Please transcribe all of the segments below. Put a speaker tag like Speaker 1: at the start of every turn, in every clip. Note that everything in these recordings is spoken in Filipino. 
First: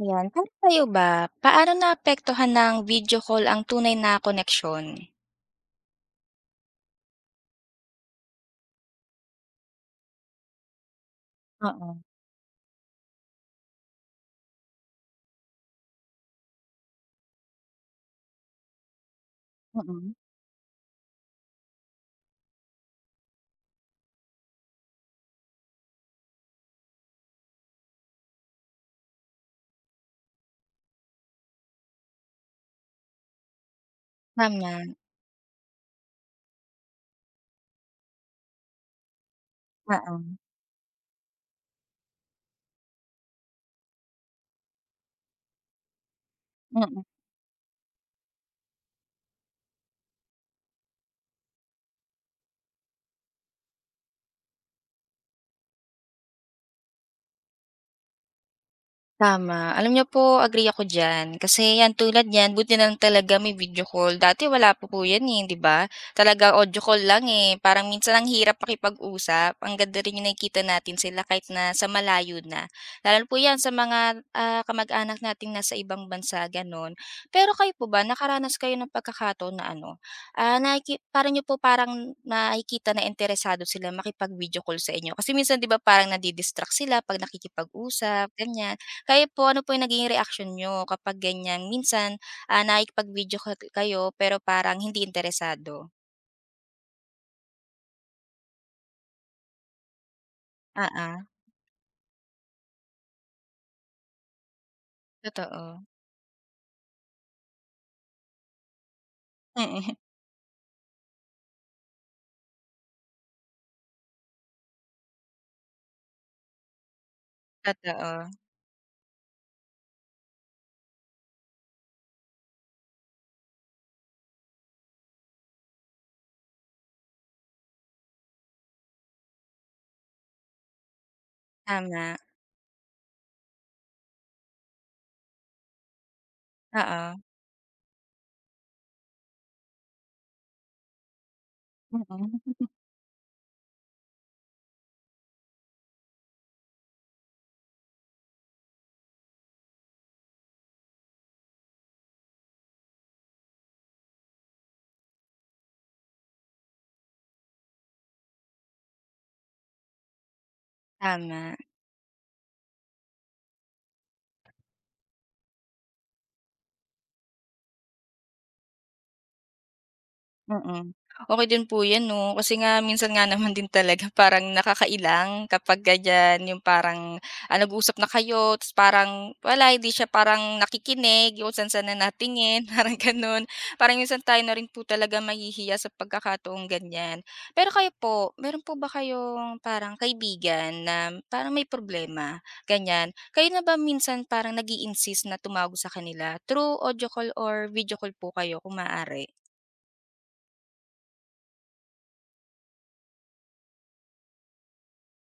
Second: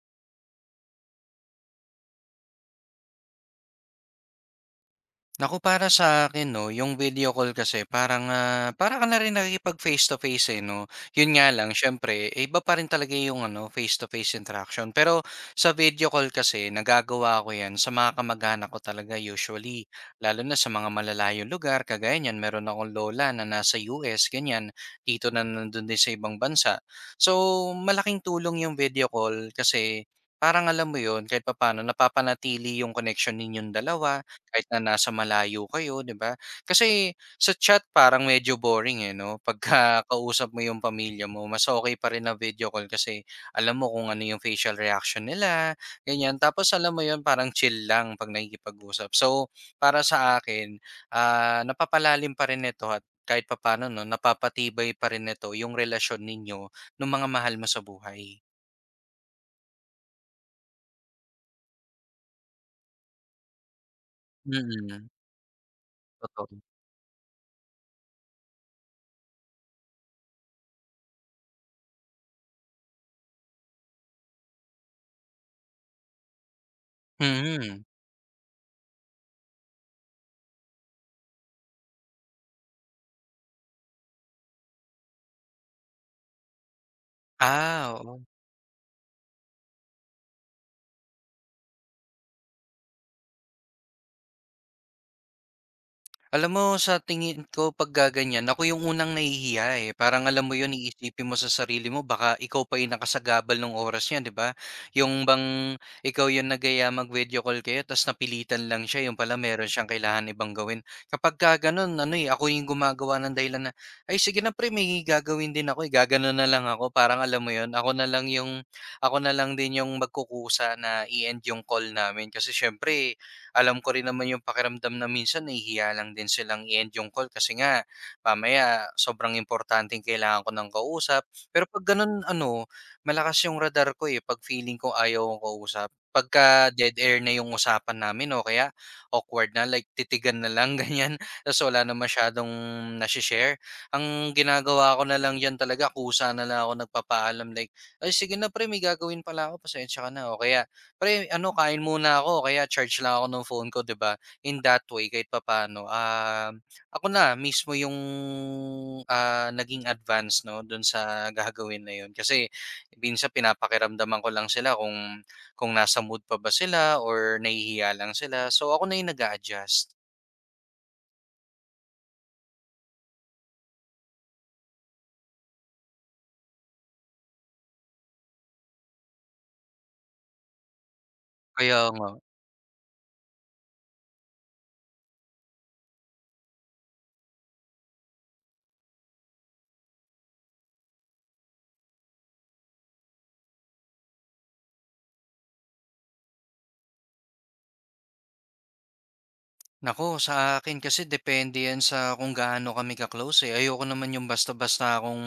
Speaker 1: Ayan, para sa'yo ba, paano naapektuhan ng video call ang tunay na koneksyon?
Speaker 2: Naku, para sa akin 'no, yung video call kasi parang, para ka na rin nakikipag face to face, eh, 'no. Yun nga lang
Speaker 1: Oo,
Speaker 2: siyempre, eh, iba pa rin talaga yung ano, face to face interaction. Pero sa video call kasi nagagawa ko 'yan sa mga kamag-anak ko talaga usually,
Speaker 1: mm.
Speaker 2: lalo na sa mga malalayong lugar kagaya niyan meron akong lola na nasa US ganyan, tito na nandun din sa ibang bansa. So, malaking tulong yung video call kasi parang alam mo yun kahit papaano napapanatili yung connection ninyong dalawa kahit
Speaker 1: Tama,
Speaker 2: na nasa malayo kayo, 'di ba? Kasi sa chat parang medyo boring, eh, 'no? Pagka
Speaker 1: oo,
Speaker 2: kausap mo yung pamilya mo, mas okey pa rin na video call kasi alam mo kung ano yung facial reaction nila, ganyan. Tapos alam mo
Speaker 1: mm.
Speaker 2: yun, parang chill lang 'pag nakikipag-usap. So, para sa akin, napapalalim pa rin nito at kahit papaano 'no, napapatibay pa rin nito yung relasyon ninyo nung mga mahal mo sa buhay.
Speaker 1: Tama. Alam niyo po, agree ako diyan. Kasi 'yan, tulad niyan, buti na lang talaga may video call. Dati wala pa po
Speaker 2: Mm,
Speaker 1: 'yan, eh, 'di ba? Talaga
Speaker 2: totoo.
Speaker 1: audio call lang, eh. Parang minsan ang hirap pakipag-usap. Ang ganda rin yung nakikita natin sila kahit na sa malayo na. Lalo po 'yan sa mga, kamag-anak nating nasa ibang bansa, gano'n. Pero kayo
Speaker 2: Mm.
Speaker 1: po ba, nakaranas kayo ng pagkakataon na ano, nakiki para niyo po parang nakikita na interesado sila makipag-video call sa inyo? Kasi minsan 'di ba parang nadi-distract sila 'pag
Speaker 2: Ah, oo.
Speaker 1: nakikipag-usap, ganyan. Kayo po, ano po yung naging reaksyon niyo kapag ganyan? Minsan, nakikipag-video call kayo pero parang hindi interesado.
Speaker 2: Alam mo sa tingin ko pag gaganyan ako yung unang nahihiya, eh. Parang alam mo yun
Speaker 1: Oo,
Speaker 2: iisipin mo sa sarili mo baka ikaw pa yung nakasagabal ng oras niya, 'di ba? Yung bang
Speaker 1: totoo.
Speaker 2: ikaw yung nagaya aya mag-video call kayo ta's napilitan lang siya, yung pala meron siyang
Speaker 1: Mm,
Speaker 2: kailangan ibang gawin. Kapagka gano'n ano, eh, ako yung gumagawa ng dahilan na, "Ay sige na pre may gagawin din ako, eh." Gagano'n na lang ako parang alam mo yun,
Speaker 1: totoo.
Speaker 2: ako na lang din yung magkukusa na i-end yung call namin kasi siyempre alam ko rin naman yung pakiramdam na minsan nahihiya lang din silang i-end yung call kasi nga mamaya sobrang importanteng kailangan ko ng kausap. Pero pag
Speaker 1: Tama,
Speaker 2: ganun ano, malakas yung radar ko eh pag feeling ko ayaw akong kausap. Pagka dead
Speaker 1: oo.
Speaker 2: air na yung usapan namin o kaya awkward na like titigan na lang ganyan. Tapos wala na masyadong
Speaker 1: Mm.
Speaker 2: nasi-share. Ang ginagawa ko na lang yan talaga, kusa na lang ako nagpapaalam like, ay sige na pre, may gagawin pala ako, pasensya ka na. O kaya pre, ano kain muna ako kaya charge lang ako ng phone ko 'di ba? In that way kahit papaano, ako na mismo yung, naging advance 'no dun sa
Speaker 1: Tama.
Speaker 2: gagawin na yun. Kasi minsan pinapakiramdaman ko lang sila kung nasa mood pa ba sila or nahihiya lang sila. So, ako na yung nag adjust.
Speaker 1: Mm. Okey din po 'yan 'no, kasi nga minsan nga naman din talaga parang nakakailang kapag ganiyan, yung parang, nag-uusap na kayo ta's parang wala, hindi siya parang nakikinig, yung kung
Speaker 2: Kaya
Speaker 1: saan-saan na
Speaker 2: nga.
Speaker 1: natingin, parang gano'n. Parang minsan tayo na rin po talaga mahihiya sa pagkakataong ganiyan. Pero kayo po, meron po ba kayong parang kaibigan na parang may problema, ganiyan? Kayo na ba minsan parang nag-i-insist na tumawag sa kanila, through audio call or video call po kayo kung maaari?
Speaker 2: Nako sa akin kasi depende yan sa kung gaano kami ka-close, eh. Ayoko naman yung basta-basta akong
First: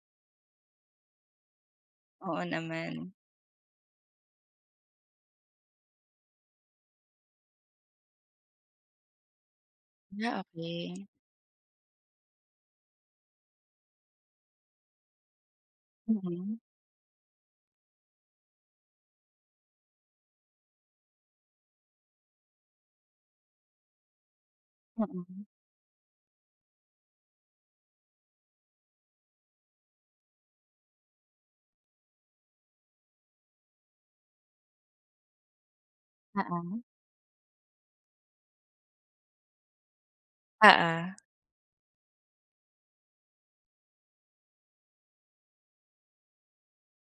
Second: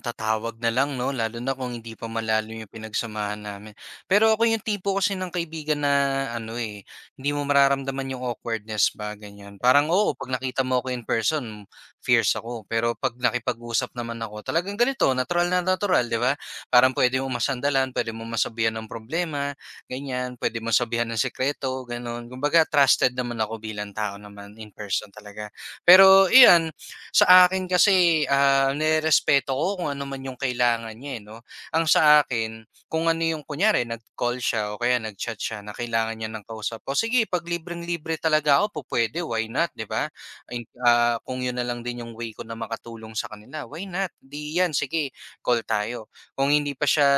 Speaker 2: tatawag na lang 'no, lalo na kung hindi pa
Speaker 1: Oo
Speaker 2: malalim yung
Speaker 1: naman.
Speaker 2: pinagsamahan namin. Pero ako yung tipo kasi ng kaibigan na ano, eh, hindi mo mararamdaman yung awkwardness ba, ganyan. Parang oo, 'pag
Speaker 1: Ah,
Speaker 2: nakita mo ako in
Speaker 1: okey.
Speaker 2: person, fierce ako. Pero 'pag nakipag-usap naman ako, talagang ganito, natural na natural,
Speaker 1: Mm,
Speaker 2: 'di ba?
Speaker 1: mm.
Speaker 2: Parang pwede mo masandalan, pwede mo masabihan ng problema ganyan, pwede mo sabihan ng sikreto, gano'n. Kumbaga trusted naman ako bilang tao naman in person
Speaker 1: Oo.
Speaker 2: talaga. Pero iyan, sa akin kasi, nirerespeto ko kung ano man yung kailangan niya, eh, 'no. Ang sa akin, kung ano yung kunyari nag-call siya o kaya nag-chat siya na kailangan niya ng
Speaker 1: Oo.
Speaker 2: kausap ko, sige 'pag libreng-libre talaga ako po pwede, why not, 'di ba?
Speaker 1: Oo,
Speaker 2: Kung yun na lang din yung way ko na makatulong sa kanila, why not? 'Di 'yan, sige call tayo. Kung hindi pa siya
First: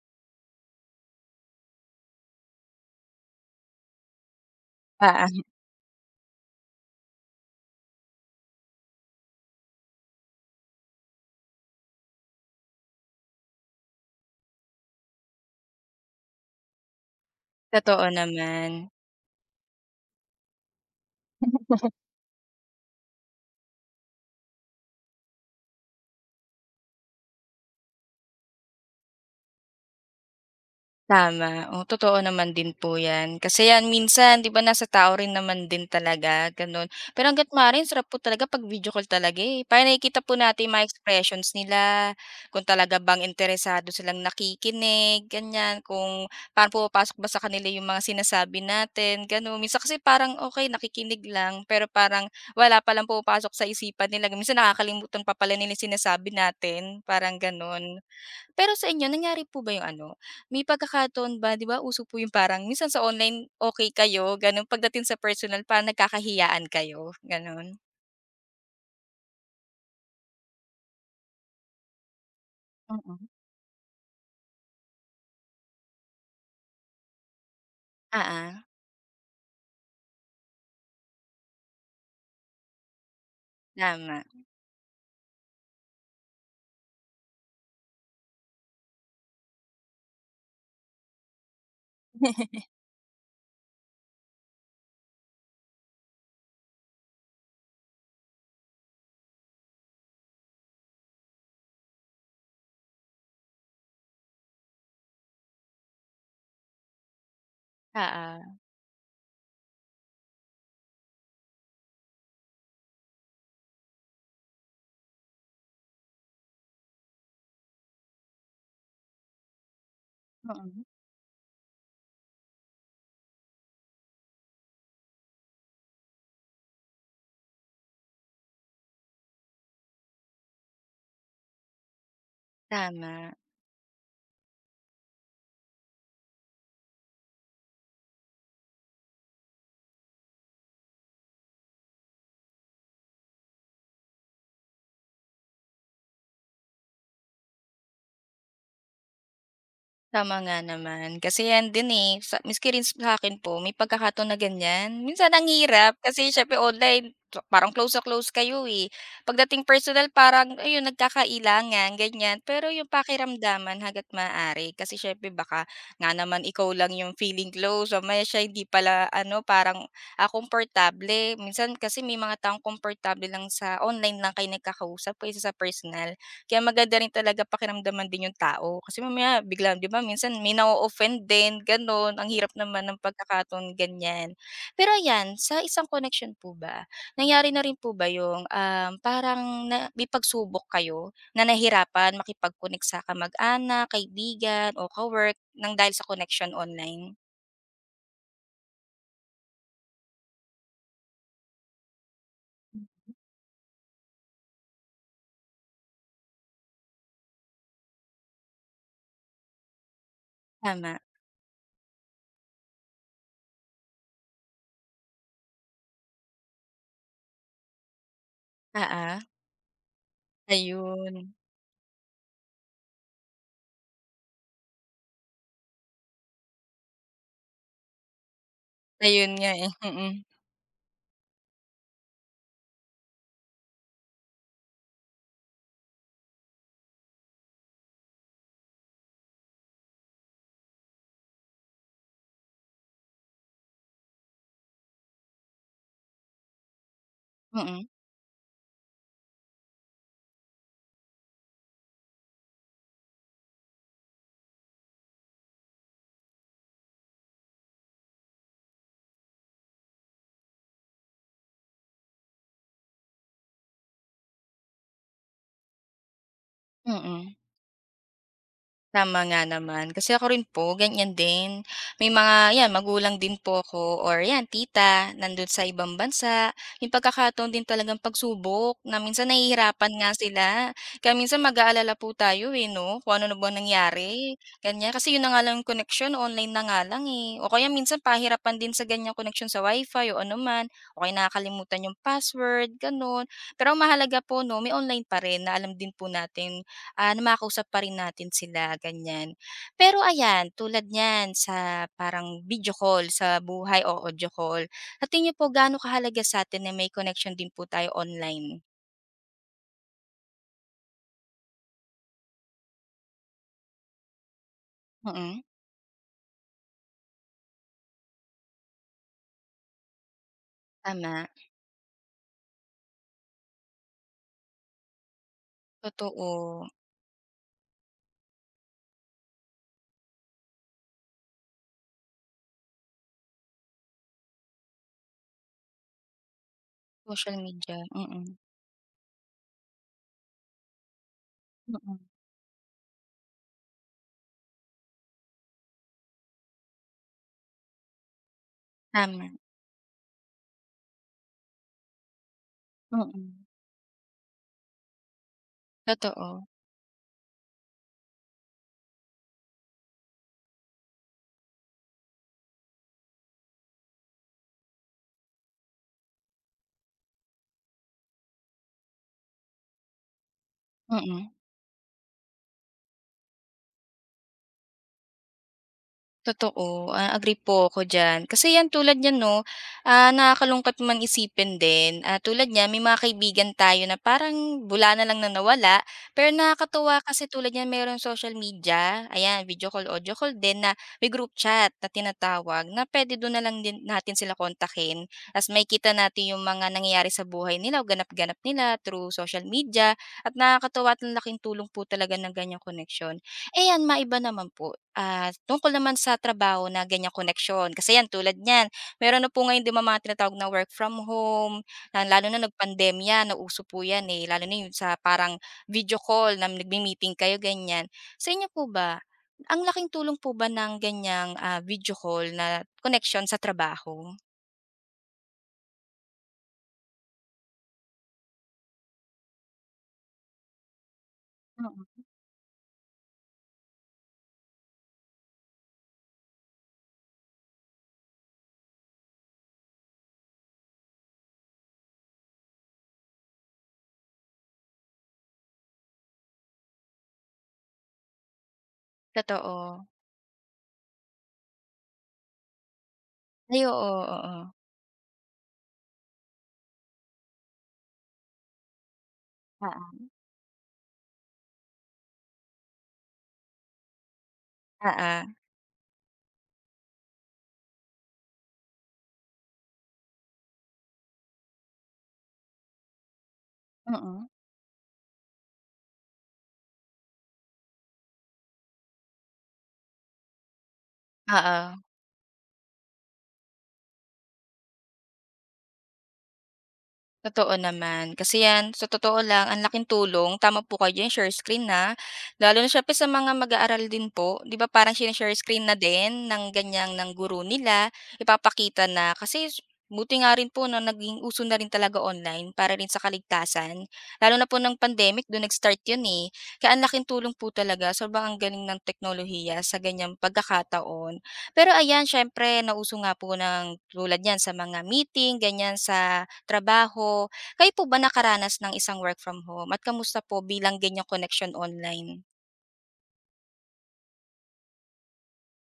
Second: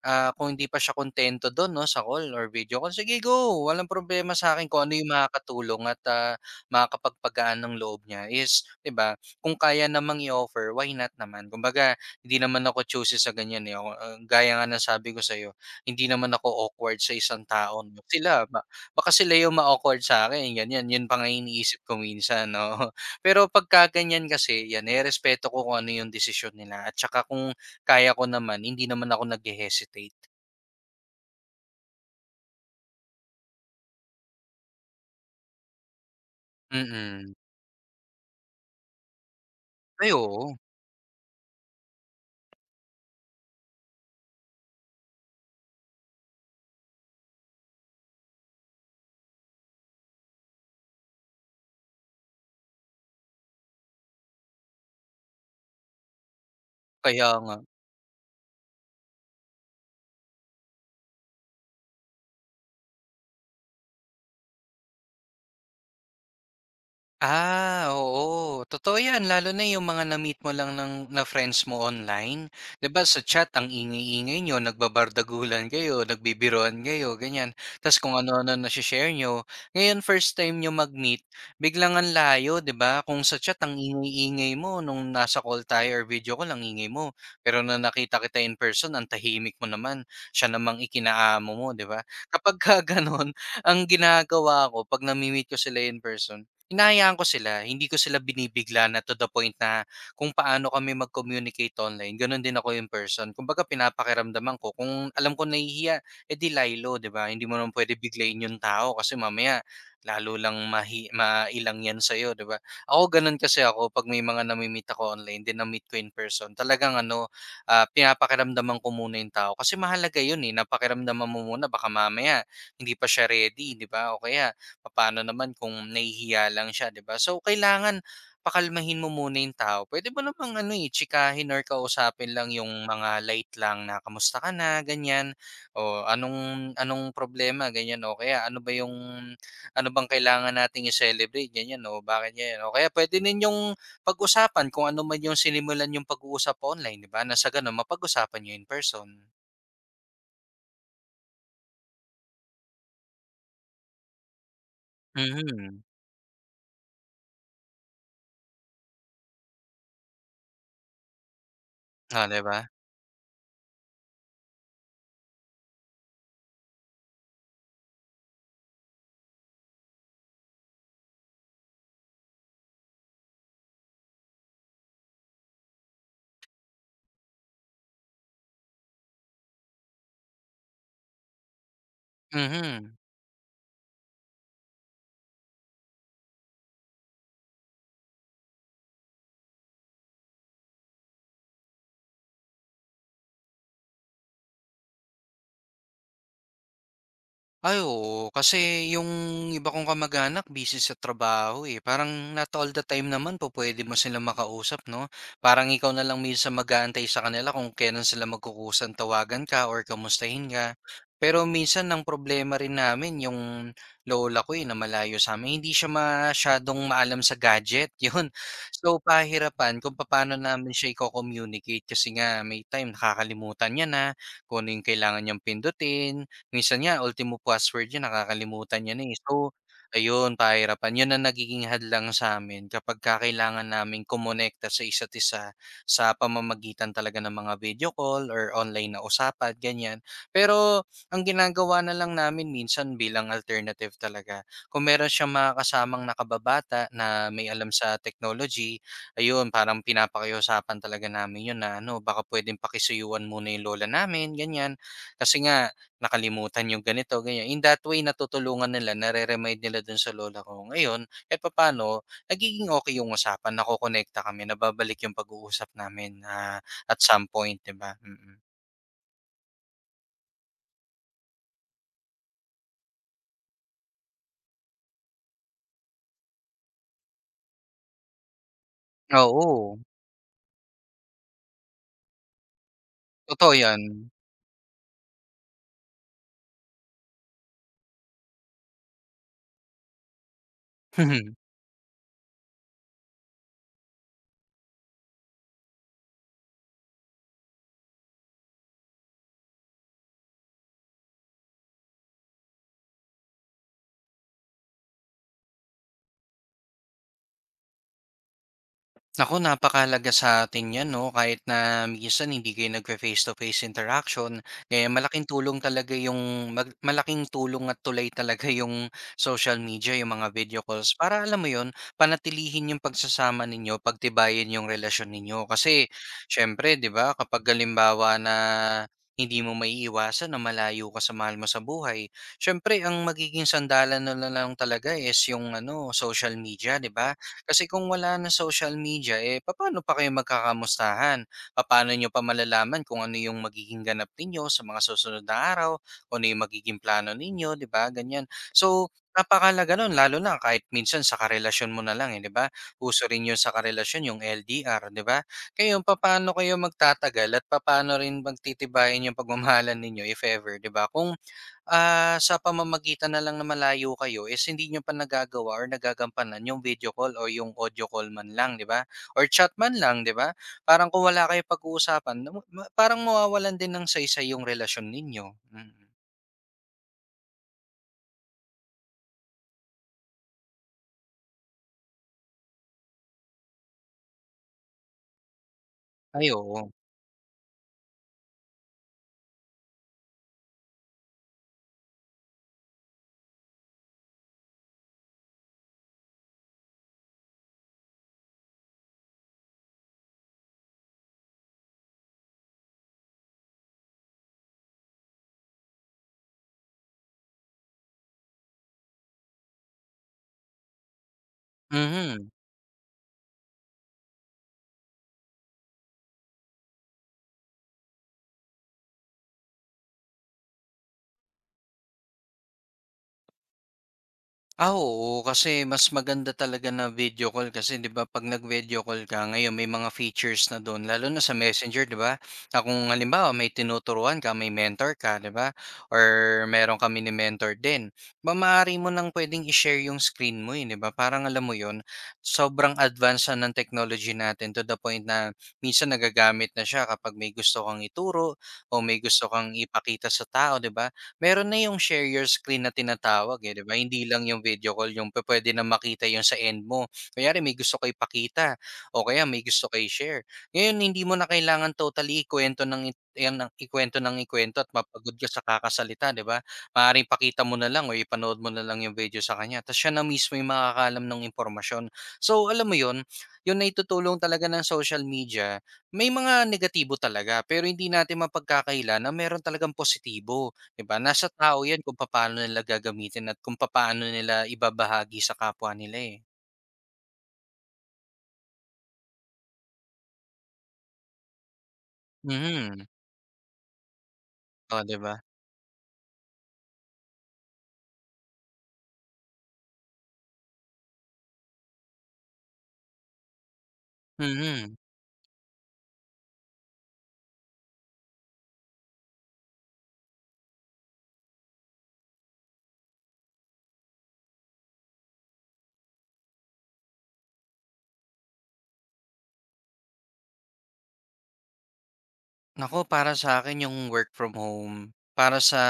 Speaker 2: Ah, kung hindi pa siya kontento dun 'no, sa call or video call, sige go, walang problema sa'kin kung ano yung
Speaker 1: oo,
Speaker 2: makakatulong at, makakapagpagaan ng loob niya is 'di ba, kung kaya namang i-offer, why not naman? Kumbaga hindi naman ako choosy sa ganyan, eh, ako, gaya nga ng sabi ko sa sa'yo, hindi naman ako awkward sa isang tao 'no.
Speaker 1: totoo
Speaker 2: Sila ba
Speaker 1: naman.
Speaker 2: baka sila yung ma-awkward sa'kin ganyan, yun pa nga iniisip ko minsan, oo. Pero pagka ganyan kasi, 'yan nirerespeto ko kung ano yung desisyon nila at saka kung kaya ko naman, hindi naman ako naghe-hesitate,
Speaker 1: Tama, o totoo naman din po 'yan. Kasi 'yan minsan 'di ba nasa tao rin naman din talaga, gano'n. Pero
Speaker 2: mm.
Speaker 1: hangga't maaari sarap po talaga 'pag video call talaga, eh, para
Speaker 2: Ay
Speaker 1: nakikita po
Speaker 2: oo,
Speaker 1: natin yung mga expressions nila, kung talaga bang interesado silang nakikinig, ganiyan, kung paano pumapasok ba sa kanila yung mga sinasabi natin, gano'n. Minsan kasi parang okay nakikinig lang, pero parang wala palang pumapasok sa isipan nila, minsan nakakalimutan pa pala nila yung sinasabi natin,
Speaker 2: kaya
Speaker 1: parang
Speaker 2: nga.
Speaker 1: gano'n. Pero sa inyo nangyari po ba yung ano, may pagkakataon ba 'di ba uso po yung parang minsan sa online okay kayo gano'n, pagdating sa personal parang nagkakahiyaan kayo, gano'n?
Speaker 2: Ah, oo. Totoo 'yan lalo na yung mga na-meet mo lang ng na friends mo online. 'Di ba sa
Speaker 1: Mm.
Speaker 2: chat ang ingay-ingay nyo nagbabardagulan kayo, nagbibiroan kayo, ganyan. Ta's kung
Speaker 1: Oo,
Speaker 2: ano-ano nashi-share nyo. Ngayon first time nyo mag-meet, biglang ang layo 'di ba? Kung sa chat ang
Speaker 1: tama.
Speaker 2: ingay-ingay mo nung nasa call tayo or video ko ang ingay mo, pero na nakita kita in person ang tahimik mo naman, siya namang ikinaamo mo 'di ba? Kapagka gano'n ang ginagawa ko 'pag nami-meet ko sila in person. Hinahayaan ko sila, hindi ko sila binibigla na to the point na kung paano kami mag-communicate online, gano'n din ako in person. Kumbaga pinapakiramdaman ko kung alam ko nahihiya, eh di lie-low, 'di ba? Hindi mo naman pwede biglain
Speaker 1: Oo.
Speaker 2: yung tao kasi mamaya lalo lang mailang yan sa'yo, 'di ba? Ako gano'n kasi ako 'pag may mga nami-meet ako online, din na-meet ko in person, talagang ano, pinapakiramdaman ko muna yung tao kasi mahalaga yun, eh, na
Speaker 1: Mm.
Speaker 2: mo muna baka mamaya hindi pa siya ready, 'di ba? O kaya paano naman kung nahihiya lang siya, 'di ba? So, kailangan pakalmahin mo muna yung tao. Puwede mo namang ano, eh, tsikahin or kausapin lang yung mga
Speaker 1: Tama.
Speaker 2: light lang na, "Kamusta ka na?" ganyan. O, "Anong anong problema?" ganyan. O kaya, "Ano ba yung ano bang kailangan nating i-celebrate?" ganyan o, "Bakit ganyan?" O kaya puwede ninyong pag-usapan kung ano man yung sinimulan yung pag-uusap online, 'di ba, na sa gano'n mapag-usapan niyo in person.
Speaker 1: Tama nga naman. Kasi 'yan din, eh, sa maski rin sa'kin po may pagkakataon na ganyan. Minsan ang
Speaker 2: Mhm.
Speaker 1: hirap kasi siyempre online parang close na close kayo, eh. Pagdating personal parang ayun nagkakailangan,
Speaker 2: Oh, 'di
Speaker 1: ganyan.
Speaker 2: ba?
Speaker 1: Pero yung pakiramdaman hangga't maaari kasi siyempre baka nga naman ikaw lang yung feeling close, o mamaya siya hindi pala ano parang, komportable. Minsan kasi may mga taong komportable lang sa online lang kayo nagkakausap kaysa sa personal. Kaya maganda rin talaga pakiramdaman din yung tao kasi mamaya bigla 'di ba minsan may na offend din gano'n, ang hirap naman
Speaker 2: Mhm.
Speaker 1: ng pagkakataon ganyan. Pero ayan, sa isang connection po ba, nangyari na rin po ba yung, parang na may pagsubok kayo na nahirapan makipag-connect sa kamag-anak, kaibigan o ka-work ng dahil sa connection online?
Speaker 2: Ay oo, kasi yung iba kong kamag-anak busy sa trabaho, eh. Parang not all the time naman po pwede mo sila makausap 'no? Parang ikaw na lang minsan mag-aantay sa kanila kung kailan sila magkukusang tawagan ka or kamustahin ka.
Speaker 1: Tama,
Speaker 2: Pero minsan ang problema rin namin yung lola ko, eh, na malayo sa sa'min, hindi siya masyadong maalam sa gadget, yun. So,
Speaker 1: oo,
Speaker 2: pahirapan kung paano namin siya
Speaker 1: ayun.
Speaker 2: iko-communicate kasi nga may time nakakalimutan niya na kung ano yung kailangan niyang pindutin. Minsan nga ultimo password niya nakakalimutan niya na, eh.
Speaker 1: Ayun nga
Speaker 2: So,
Speaker 1: eh, mm.
Speaker 2: ayun pahirapan. 'Yun ang nagiging hadlang sa'min kapagka kailangan namin kumonekta sa isa't isa sa pamamagitan talaga ng mga video call or online na usapan, ganyan. Pero ang ginagawa na lang namin minsan bilang alternative talaga, kung meron siyang mga kasamang nakababata na may alam sa technology, ayun parang pinapakiusapan talaga namin 'yun na ano, baka puwedeng pakisuyuan muna 'yung lola namin, ganyan. Kasi nga nakalimutan yung ganito, ganyan. In that way, natutulungan nila, nare-remind nila dun sa lola ko. Ngayon, kahit papaano, nagiging okay yung usapan, nakokonekta kami, nababalik yung pag-uusap namin
Speaker 1: Mm,
Speaker 2: at some
Speaker 1: mm.
Speaker 2: point, 'di ba? Mm. Mm.
Speaker 1: Tama nga naman. Kasi ako rin po ganyan din. May mga 'yan magulang din po ako or 'yan tita nandun sa ibang bansa. Yung pagkakataon din talagang pagsubok na minsan
Speaker 2: Oo,
Speaker 1: nahihirapan nga sila. Kaya minsan mag-aalala po tayo, eh, 'no, kung ano na
Speaker 2: totoo
Speaker 1: bang
Speaker 2: 'yan.
Speaker 1: nangyari, ganyan. Kasi yun na nga lang koneksyon online na nga lang, eh, o kaya minsan pahirapan din sa ganyang connection sa wifi fi o ano man o kaya nakakalimutan yung password, gano'n. Pero ang mahalaga po 'no, may online pa rin na alam din po natin na makausap pa rin natin sila ganyan. Pero ayan, tulad niyan sa parang video call sa buhay o audio call, sa tingin niyo po gaano kahalaga sa'tin na may connection din po tayo online?
Speaker 2: Naku, napakalaga sa atin 'yan 'no, kahit na minsan hindi kayo nagfe-face-to-face interaction, eh, malaking
Speaker 1: Mm,
Speaker 2: tulong talaga yung malaking tulong at tulay talaga yung social media, yung mga video calls para
Speaker 1: tama,
Speaker 2: alam mo yon panatilihin yung pagsasama ninyo, pagtibayin yung relasyon ninyo. Kasi
Speaker 1: totoo.
Speaker 2: siyempre 'di ba, kapag galimbawa na hindi mo maiiwasan na malayo ka sa mahal mo sa buhay, siyempre ang magiging sandalan na lang talaga is yung ano, social media 'di ba?
Speaker 1: Social
Speaker 2: Kasi
Speaker 1: media,
Speaker 2: kung wala
Speaker 1: mm.
Speaker 2: na social media, eh, papaano pa kayo magkakamustahan? Papaano nyo pa malalaman kung ano yung magiging ganap ninyo sa mga susunod na araw? Kung ano yung magiging plano ninyo, di ba? Ganyan. So,
Speaker 1: Tama,
Speaker 2: napakalaga nun, lalo na kahit minsan sa karelasyon mo na lang, eh, di ba? Uso rin
Speaker 1: mm.
Speaker 2: yun sa karelasyon, yung LDR, di ba? Kayo,
Speaker 1: Totoo,
Speaker 2: paano kayo magtatagal at papaano rin magtitibayin yung pagmamahalan ninyo, if ever, di ba? Sa pamamagitan na lang na malayo kayo is hindi niyo pa nagagawa or nagagampanan yung video call o yung audio call man lang, 'di ba? Or chat man lang, 'di ba? Parang kung wala
Speaker 1: mm.
Speaker 2: kayo pag-uusapan, na ma parang mawawalan din ng saysay yung relasyon ninyo, mm.
Speaker 1: Totoo, agree po ako diyan. Kasi 'yan tulad niyan 'no, nakakalungkot man isipin din, tulad niyan may mga kaibigan tayo na parang bula na lang na nawala. Pero
Speaker 2: Ay, oo.
Speaker 1: nakakatuwa kasi tulad niyan merong social media, ayan video call, audio call din na may group chat na tinatawag na puwede do'n na lang din natin sila kontakin. Ta's makikita natin yung mga nangyayari sa buhay nila o ganap-ganap nila through social media at nakakatuwa at ang laking tulong po talaga ng ganyang koneksyon. Ayan, maiba naman po. Tungkol naman sa trabaho na ganyang koneksyon, kasi 'yan tulad niyan, meron na po ngayon din mga tinatawag na work from home, na lalo
Speaker 2: Mhm.
Speaker 1: na nagpandemya nauso po 'yan, eh, lalo na 'yung sa parang video call na nagmi-meeting kayo ganyan. Sa inyo po ba, ang laking tulong po ba ng ganyang, video call na connection sa trabaho?
Speaker 2: Ah, oo kasi mas maganda talaga na video call kasi 'di ba 'pag nag-video call ka ngayon may mga features na do'n lalo na sa Messenger 'di
Speaker 1: Mm.
Speaker 2: ba? Na kung halimbawa may tinuturuan ka, may mentor ka 'di ba or meron kang mini-mentor din, ba maaari mo ng puwedeng i-share yung screen mo, eh, 'di ba? Parang alam mo yon. Sobrang advance na ng technology natin to the point na minsan nagagamit na siya kapag may gusto kang ituro o may gusto kang
Speaker 1: Totoo.
Speaker 2: ipakita sa tao 'di ba? Meron na yung share your screen na tinatawag, eh,
Speaker 1: Ay
Speaker 2: 'di ba?
Speaker 1: oo,
Speaker 2: Hindi lang
Speaker 1: oo.
Speaker 2: yung video call yung pwede na makita yung sa end mo. Kunyari may gusto ka ipakita o kaya may gusto ka
Speaker 1: Oo.
Speaker 2: share. Ngayon hindi mo na kailangan totally ikwento ng i yan ng ikwento ng ikuwento at mapagod
Speaker 1: Oo.
Speaker 2: ka sa kakasalita, 'di ba? Maaaring pakita mo na lang o ipanood mo na lang yung video sa kanya ta's siya na mismo yung makakaalam ng impormasyon. So, alam mo yun, yun yung naitutulong
Speaker 1: Mm.
Speaker 2: talaga ng social media, may mga negatibo talaga pero hindi natin mapagkakaila na meron talagang positibo. 'Di ba, nasa tao
Speaker 1: Oo.
Speaker 2: 'yan kung papaano nila gagamitin at kung papaano nila ibabahagi sa kapwa nila, eh.
Speaker 1: Totoo naman. Kasi 'yan, sa totoo lang ang laking tulong, tama po kayo diyan, share screen na. Lalo na
Speaker 2: Mhm.
Speaker 1: syempre sa mga mag-aaral din po, 'di ba
Speaker 2: Oh,
Speaker 1: parang
Speaker 2: 'di ba?
Speaker 1: shine-share screen na din ng ganyan ng guru nila, ipapakita na. Kasi buti nga rin po 'no, naging uso na rin talaga online para rin sa kaligtasan. Lalo na po ng
Speaker 2: Mhm.
Speaker 1: pandemic, do'n nag-start 'yun, eh. Kaya ang laking tulong po talaga, sobrang ang galing ng teknolohiya sa ganyang pagkakataon. Pero ayan, siyempre nauso nga po ng tulad niyan sa mga meeting, ganyan sa trabaho. Kayo po ba nakaranas ng isang work from home at kamusta po bilang ganyang connection online?
Speaker 2: Nako para sa akin yung work from home, para sa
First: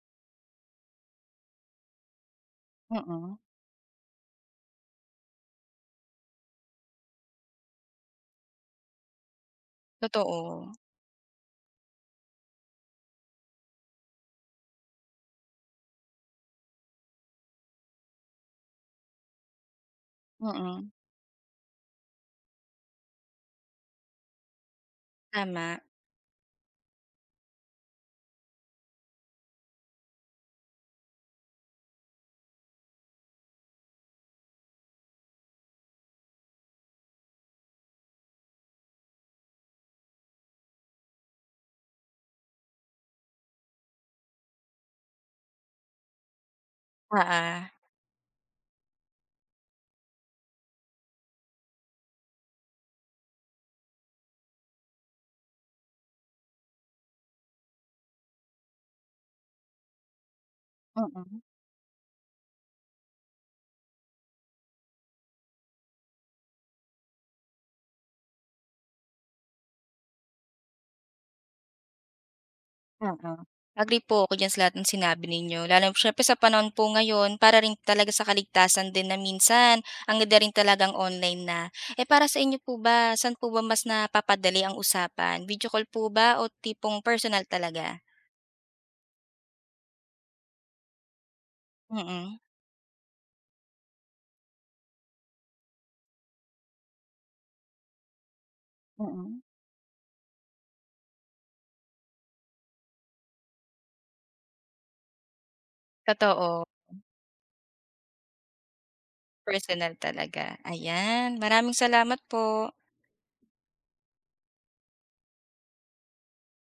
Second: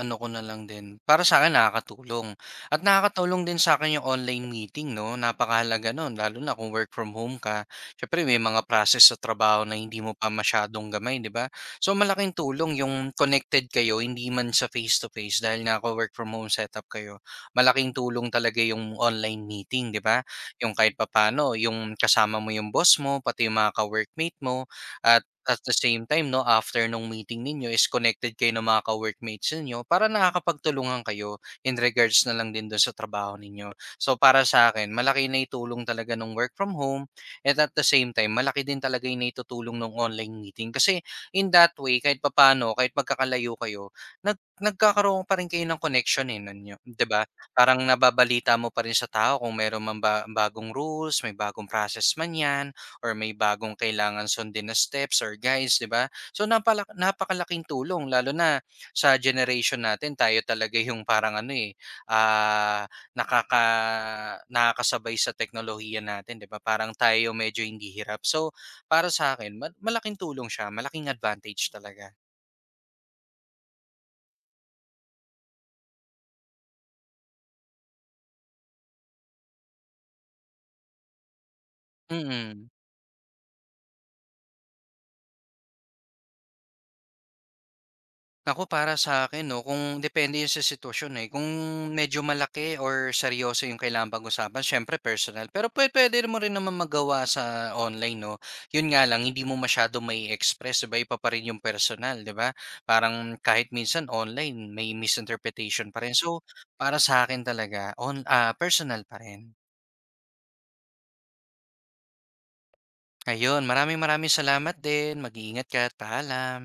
Speaker 2: ano ko na lang din, para sa'kin nakakatulong at
Speaker 1: Mm.
Speaker 2: nakakatulong din sa akin yung online meeting 'no, napakahalaga nun lalo na kung work from home ka. Siyempre may mga process sa trabaho na hindi mo pa
Speaker 1: Totoo.
Speaker 2: masyadong gamay, 'di ba? So, malaking tulong yung connected kayo hindi man sa face to face dahil nako-work from home setup kayo. Malaking tulong talaga yung online meeting, 'di ba? Yung
Speaker 1: Mm.
Speaker 2: kahit papano, yung kasama mo yung boss mo, pati yung mga ka-workmate mo at at the
Speaker 1: Tama,
Speaker 2: same time 'no, after nung meeting ninyo is connected kayo ng mga ka-workmates ninyo para nakakapagtulungan kayo in regards na lang din dun sa trabaho ninyo. So, para sa akin malaki na naitulong talaga nung work from home at the same time malaki din talaga yung naitutulong nung online meeting. Kasi in that way kahit papaano, kahit magkakalayo kayo, nagkakaroon pa rin kayo ng connection, eh, ninyo, 'di ba?
Speaker 1: oo.
Speaker 2: Parang nababalita mo pa rin sa tao kung meron mang ba bagong rules, may bagong process man 'yan, or may bagong kailangan sundin na steps or guys 'di ba? So napakalaking tulong lalo na sa generation natin tayo talaga yung parang
Speaker 1: Mm,
Speaker 2: ano eh, ah, nakaka nakakasabay sa teknolohiya natin, 'di ba? Parang tayo medyo hindi hirap. So para sa'kin malaking tulong siya, malaking advantage talaga.
Speaker 1: oo. Agree po ako diyan sa lahat ng sinabi ninyo lalo na siyempre sa panahon po ngayon para rin talaga sa kaligtasan din na minsan ang ganda rin talagang online na. Eh, para sa inyo
Speaker 2: Mm.
Speaker 1: po ba, saan po ba mas napapadali ang usapan, video call po ba o tipong personal talaga?
Speaker 2: Ako para sa akin, 'no, kung depende yun sa sitwasyon, eh. Kung medyo
Speaker 1: Mm.
Speaker 2: malaki or seryoso yung kailangan pag-usapan siyempre personal. Pero puwede mo rin naman magawa sa online 'no. Yun nga lang
Speaker 1: Mm.
Speaker 2: hindi mo masyadong mai-express 'di ba, iba pa rin yung personal 'di ba? Parang kahit minsan online may misinterpretation pa rin. So,
Speaker 1: Totoo.
Speaker 2: para sa akin talaga personal pa rin.
Speaker 1: Personal talaga, ayan. Maraming salamat po.
Speaker 2: Ayun, maraming maraming salamat din. Mag-iingat ka at paalam.